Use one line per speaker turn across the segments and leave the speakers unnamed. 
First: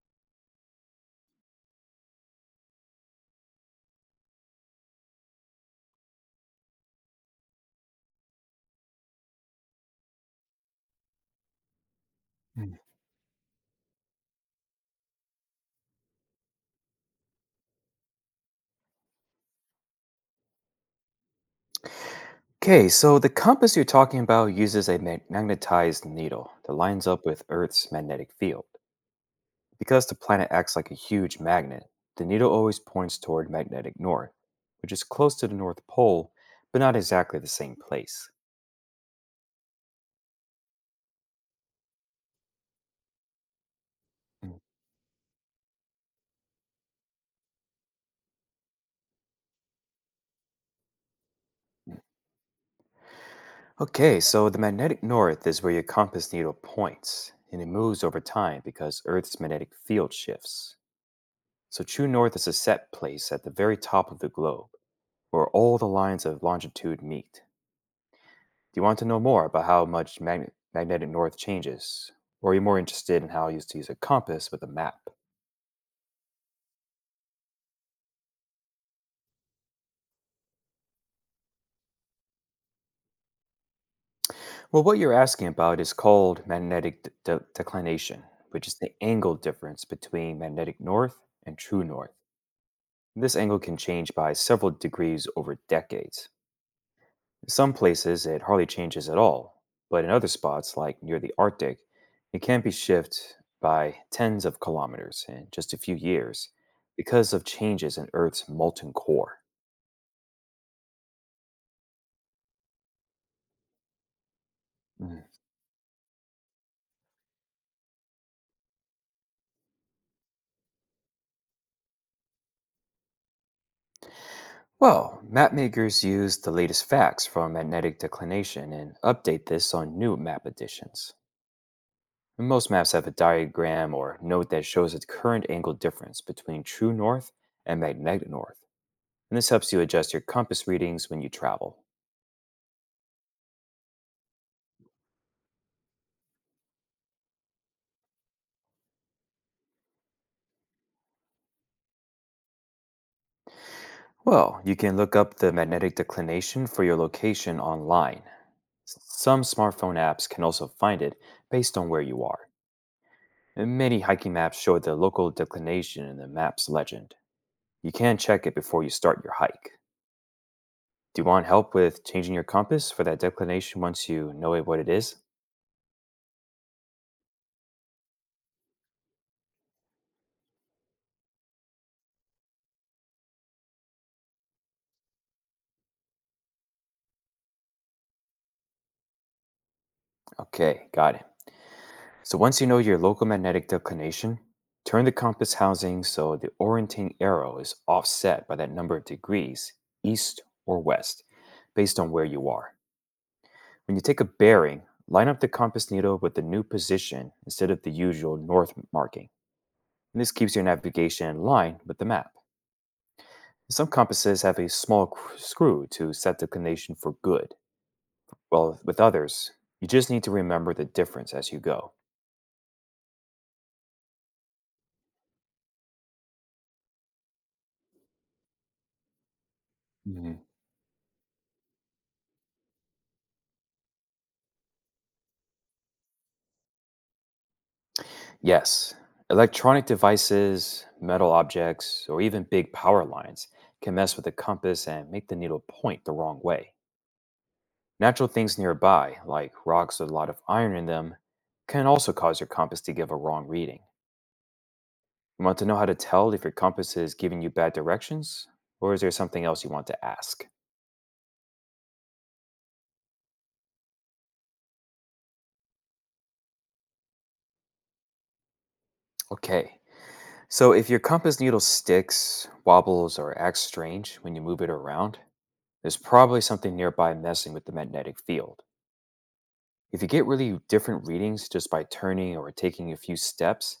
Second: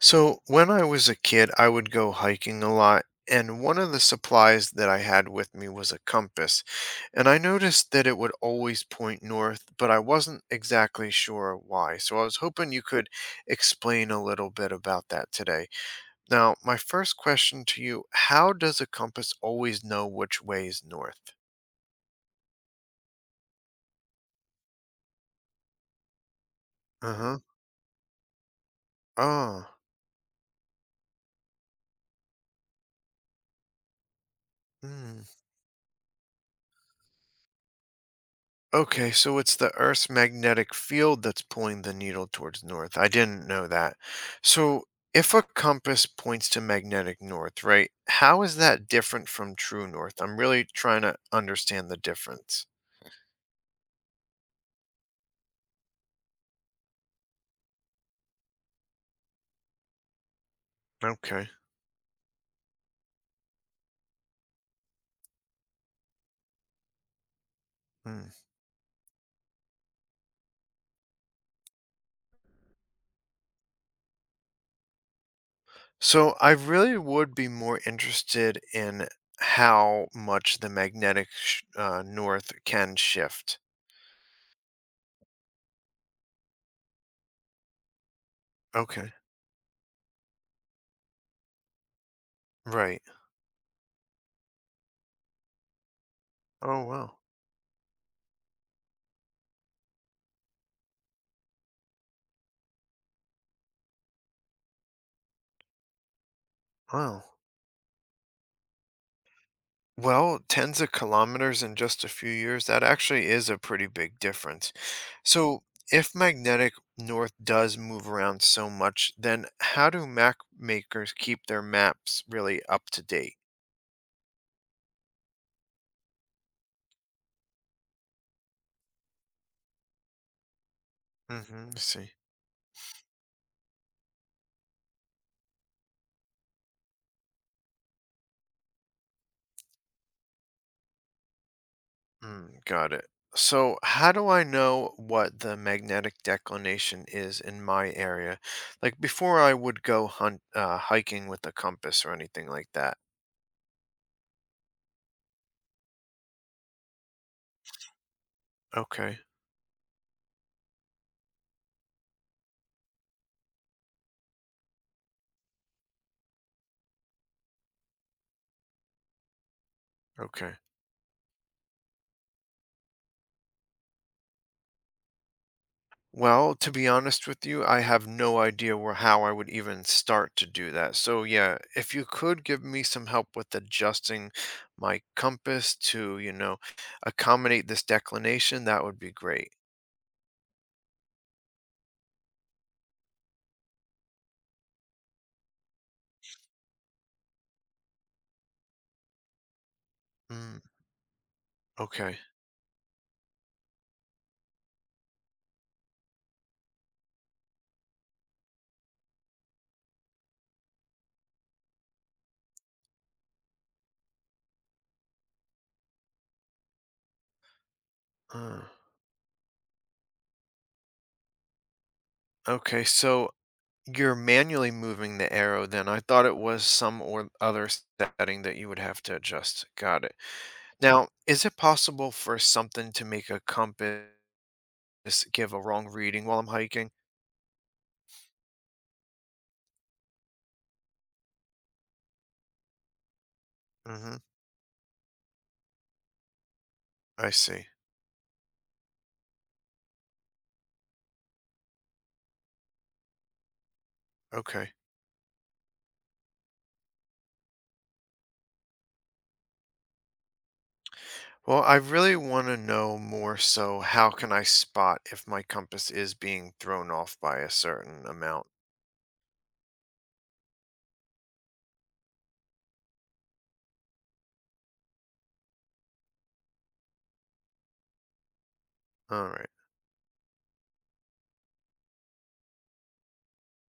So, when I was a kid, I would go hiking a lot, and one of the supplies that I had with me was a compass. And I noticed that it would always point north, but I wasn't exactly sure why. So, I was hoping you could explain a little bit about that today. Now, my first question to you, how does a compass always know which way is north?
Okay, so the compass you're talking about uses a magnetized needle that lines up
Uh-huh.
with Earth's magnetic field.
Oh.
Because the planet acts like a huge magnet, the needle always points toward magnetic north, which is close to the North Pole, but not exactly the same place.
Okay, so it's the Earth's magnetic field that's pulling the needle towards north. I didn't know that.
Mm.
So if a compass points to magnetic north, right, how is that different from true north? I'm really trying to understand the difference.
Okay, so the magnetic north is where your compass needle points, and it moves over time because Earth's magnetic field shifts.
Okay.
So true north is a set place at the very top of the globe, where all the lines of longitude meet.
Hmm.
Do you want to know more about how much magnetic north changes? Or are you more interested in how I used to use a compass with a map?
So I really would be more interested in how much the magnetic north can shift.
Well, what you're asking about is called magnetic declination, which is the
Okay.
angle difference between magnetic north and true north.
Right.
This angle can change by several degrees over decades.
Oh wow.
In some places, it hardly changes at all, but in other spots, like near the Arctic, it can be shifted by tens of kilometers in just a few years
Wow.
because of changes in Earth's molten core.
Well, tens of kilometers in just a few years, that actually is a pretty big difference.
Mm.
So if magnetic north does move around so much, then how do map makers keep their maps really up to date?
Well, map makers use the latest facts from magnetic declination and update this on new map editions.
Mm-hmm. See.
Most maps have a diagram or note that shows the current angle difference between true north and magnetic north, and this helps you adjust your compass readings when you travel.
Mm, got it. So, how do I know what the magnetic declination is in my area? Like before I would go hunt hiking with a compass or anything like that.
Well, you can look up the magnetic declination for your location online.
Okay,
Some smartphone apps can also find it based on where you are. And many hiking maps show the local declination in the map's legend. You can check it before you start your hike.
okay.
Do you want help with changing your compass for that declination once you know it, what it is?
Well, to be honest with you, I have no idea where how I would even start to do that. So, yeah, if you could give me some help with adjusting my compass to, accommodate this declination, that would be great.
Okay, got it. So once you know your local magnetic declination, turn the compass housing so the orienting arrow is offset by that number of degrees, east
Mm,
or west, based on
okay.
where you are. When you take a bearing, line up the compass needle with the new position instead of the usual north marking. And this keeps your navigation in line with the map. Some compasses have a small screw to set the condition for good,
Uh,
while with others, you just need to remember the difference as you go.
okay, so you're manually moving the arrow then. I thought it was some or other setting that you would have to adjust. Got it.
hmm
Now, is it possible for something to make a compass give a wrong reading while I'm hiking?
Yes, electronic devices, metal objects, or even big power lines can mess
Hmm.
with the compass and make the needle point the wrong way.
I see.
Natural things nearby, like rocks with a lot of iron in them, can also cause your compass to give a wrong reading.
Okay.
You want to know how to tell if your compass is giving you bad directions, or is there something else you want to ask?
Well, I really want to know more, so how can I spot if my compass is being thrown off by a certain amount?
Okay, so, if your compass needle sticks, wobbles, or acts strange when you move it around, there's probably something nearby messing with the magnetic field.
All right.
If you get really different readings just by turning or taking a few steps,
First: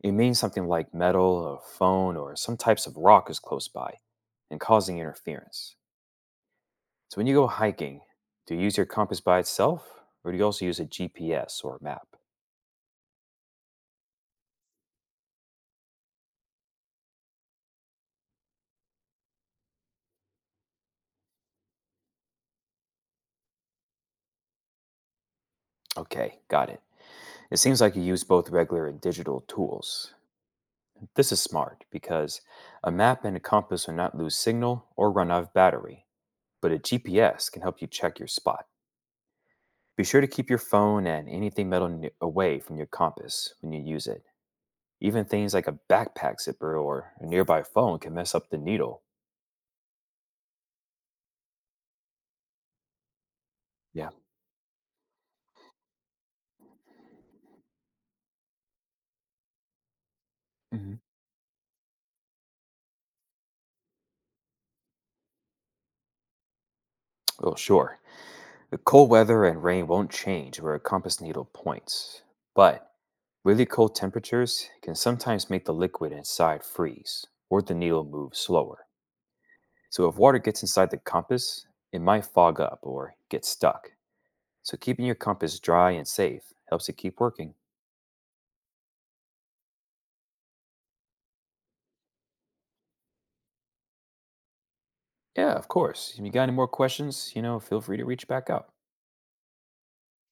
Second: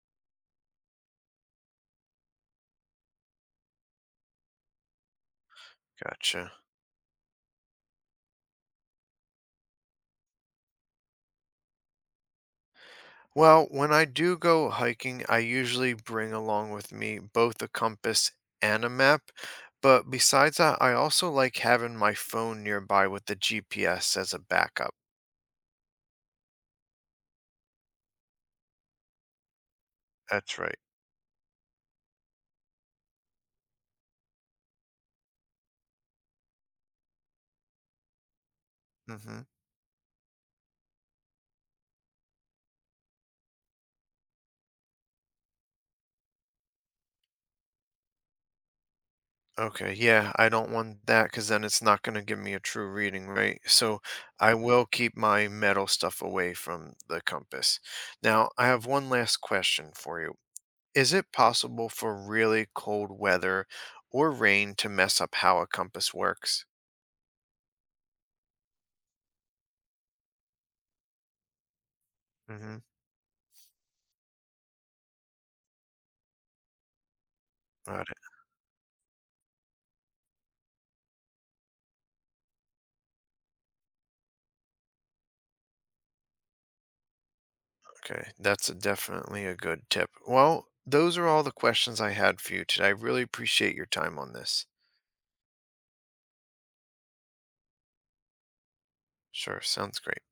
it means something like metal, a phone, or some types of rock is close by and causing interference.
Gotcha.
So, when you go hiking, do you use your compass by itself or do you also use a GPS or a map?
Well, when I do go hiking, I usually bring along with me both a compass and a map. But besides that, I also like having my phone nearby with the GPS as a backup.
Okay, got it. It seems like you use both regular and digital tools.
That's right.
This is smart because a map and a compass will not lose signal or run out of battery, but a GPS can help you check your spot.
Hmm.
Be sure to keep your phone and anything metal away from your compass when you use it. Even things like a backpack zipper or a nearby phone can mess up the needle.
Okay, yeah, I don't want that because then it's not going to give me a true reading, right? So
Yeah.
I will keep my metal stuff away from the compass. Now, I have one last question for you.
hmm
Is it possible for really cold weather or rain to mess up how a compass works?
Well, sure. The cold weather and rain won't change where a compass needle points,
Mm-hmm.
but really cold temperatures can sometimes make the liquid inside freeze or the
Got
needle
it.
move slower. So if water gets inside the compass, it might fog up or get stuck. So keeping your compass dry and safe helps it keep working.
Okay, that's a definitely a good tip. Well, those are all the questions I had for you today. I really appreciate your time on this.
Yeah, of course. If you got any more questions, feel free to reach back out.
Sure, sounds great.